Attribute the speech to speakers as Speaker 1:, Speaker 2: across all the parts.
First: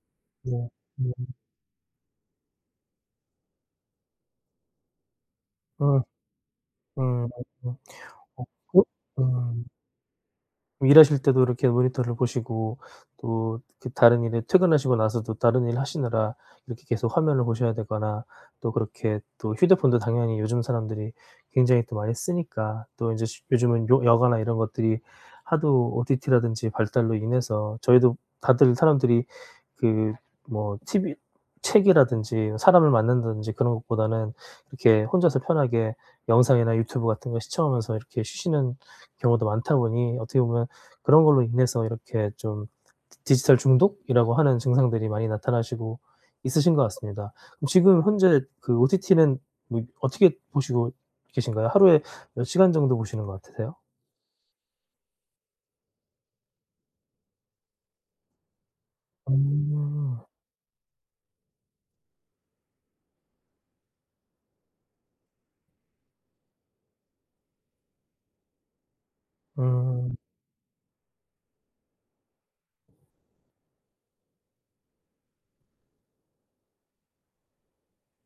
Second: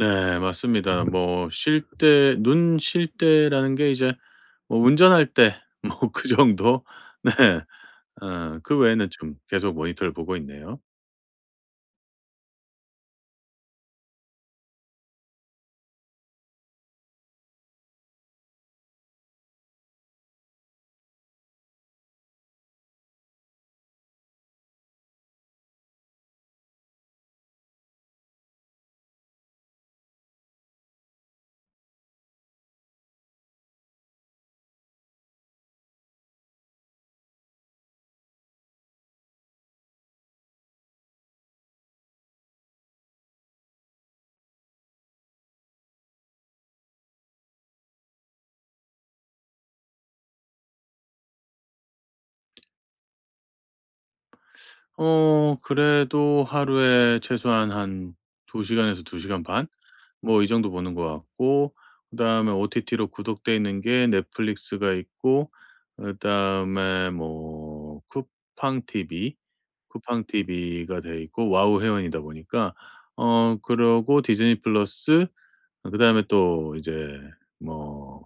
Speaker 1: 네
Speaker 2: 네
Speaker 1: 맞습니다.
Speaker 2: 네.
Speaker 1: 뭐 쉴 때 눈 쉴 때라는 게 이제 뭐 운전할 때
Speaker 2: 어.
Speaker 1: 뭐 그 정도
Speaker 2: 음.
Speaker 1: 네
Speaker 2: 어
Speaker 1: 어 그
Speaker 2: 그
Speaker 1: 외에는 좀
Speaker 2: 음.
Speaker 1: 계속 모니터를 보고 있네요.
Speaker 2: 일하실 때도 이렇게 모니터를 보시고 또 그 다른 일에 퇴근하시고 나서도 다른 일 하시느라 이렇게 계속 화면을 보셔야 되거나 또 그렇게 또 휴대폰도 당연히 요즘 사람들이 굉장히 또 많이 쓰니까 또 인제 쉬 요즘은 요 여가나 이런 것들이 하도 OTT라든지 발달로 인해서 저희도 다들 사람들이 그 뭐 TV 책이라든지 사람을 만난다든지 그런 것보다는 이렇게 혼자서 편하게 영상이나 유튜브 같은 거 시청하면서 이렇게 쉬시는 경우도 많다 보니 어떻게 보면 그런 걸로 인해서 이렇게 좀 디 디지털 중독이라고 하는 증상들이 많이 나타나시고 있으신 것 같습니다. 그럼 지금 현재 그 OTT는 뭐 어떻게 보시고 계신가요? 하루에 몇 시간 정도 보시는 것 같으세요?
Speaker 1: 어 그래도 하루에 최소한 한 2 시간에서 2 시간 반?
Speaker 2: 음.
Speaker 1: 뭐 이 정도 보는 것 같고 그다음에 OTT로 구독되어 있는 게 넷플릭스가 있고 그다음에 뭐 쿠팡 TV,
Speaker 2: 음.
Speaker 1: 쿠팡 TV가 돼 있고 와우 회원이다 보니까 어 그러고 디즈니 플러스 그다음에 또 이제 뭐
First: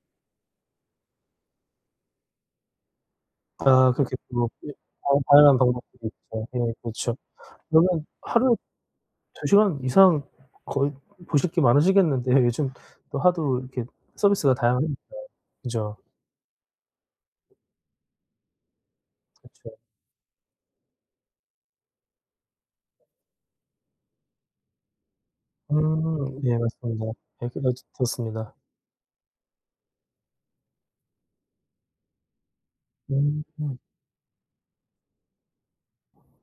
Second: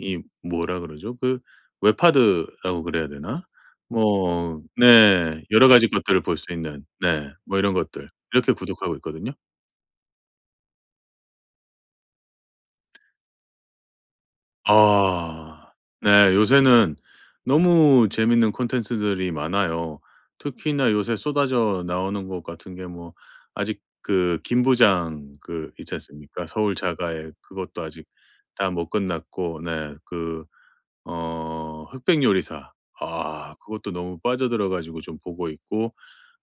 Speaker 1: 이 뭐라 그러죠? 그 웹하드라고 그래야 되나?
Speaker 2: 아 그렇게 또
Speaker 1: 뭐
Speaker 2: 예 다은
Speaker 1: 네
Speaker 2: 다양한
Speaker 1: 여러 가지
Speaker 2: 방법들이
Speaker 1: 것들을 볼
Speaker 2: 있죠.
Speaker 1: 수
Speaker 2: 예.
Speaker 1: 있는
Speaker 2: 그렇죠
Speaker 1: 네 뭐 이런
Speaker 2: 그러면
Speaker 1: 것들 이렇게
Speaker 2: 하루
Speaker 1: 구독하고 있거든요.
Speaker 2: 2 시간 이상 거의 보실 게 많으시겠는데 요즘 또 하도 이렇게 서비스가 다양하니까.
Speaker 1: 아.
Speaker 2: 그죠?
Speaker 1: 네. 요새는 너무 재밌는 콘텐츠들이
Speaker 2: 그쵸.
Speaker 1: 많아요. 특히나 요새 쏟아져 나오는 것 같은 게 뭐 아직 그 김부장 그 있지
Speaker 2: 음
Speaker 1: 않습니까?
Speaker 2: 예
Speaker 1: 서울
Speaker 2: 맞습니다.
Speaker 1: 자가의
Speaker 2: 얘기 다
Speaker 1: 그것도 아직
Speaker 2: 들었습니다.
Speaker 1: 다 못 끝났고 네 그 어 흑백 요리사 아
Speaker 2: 음.
Speaker 1: 그것도 너무 빠져들어 가지고 좀 보고 있고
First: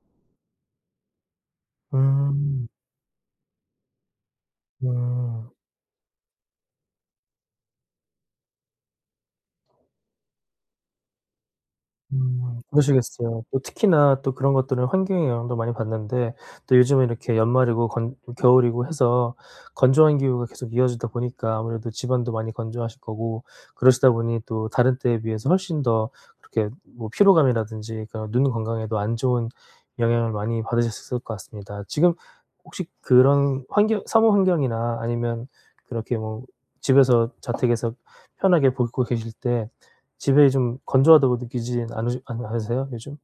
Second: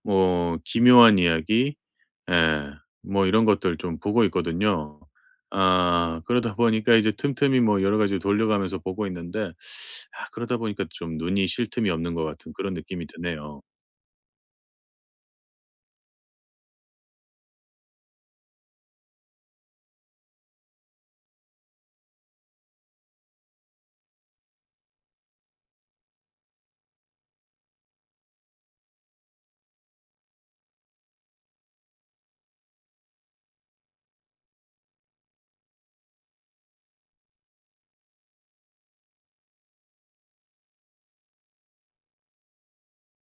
Speaker 1: 뭐 기묘한 이야기
Speaker 2: 음.
Speaker 1: 예 뭐 이런 것들 좀 보고 있거든요.
Speaker 2: 음.
Speaker 1: 아 그러다 보니까 이제 틈틈이 뭐 여러 가지를 돌려 가면서 보고 있는데 아 그러다 보니까 좀 눈이 쉴 틈이 없는 것 같은
Speaker 2: 음
Speaker 1: 그런 느낌이
Speaker 2: 그러시겠어요. 또
Speaker 1: 드네요.
Speaker 2: 특히나 또 그런 것들은 환경의 영향도 많이 받는데 또 요즘은 이렇게 연말이고 건 좀 겨울이고 해서 건조한 기후가 계속 이어지다 보니까 아무래도 집안도 많이 건조하실 거고 그러시다 보니 또 다른 때에 비해서 훨씬 더 이렇게 뭐 피로감이라든지 그런 눈 건강에도 안 좋은 영향을 많이 받으셨을 것 같습니다. 지금 혹시 그런 환경, 사무 환경이나 아니면 그렇게 뭐 집에서 자택에서 편하게 보고 계실 때 집에 좀 건조하다고 느끼지 않으 않 않으세요 요즘?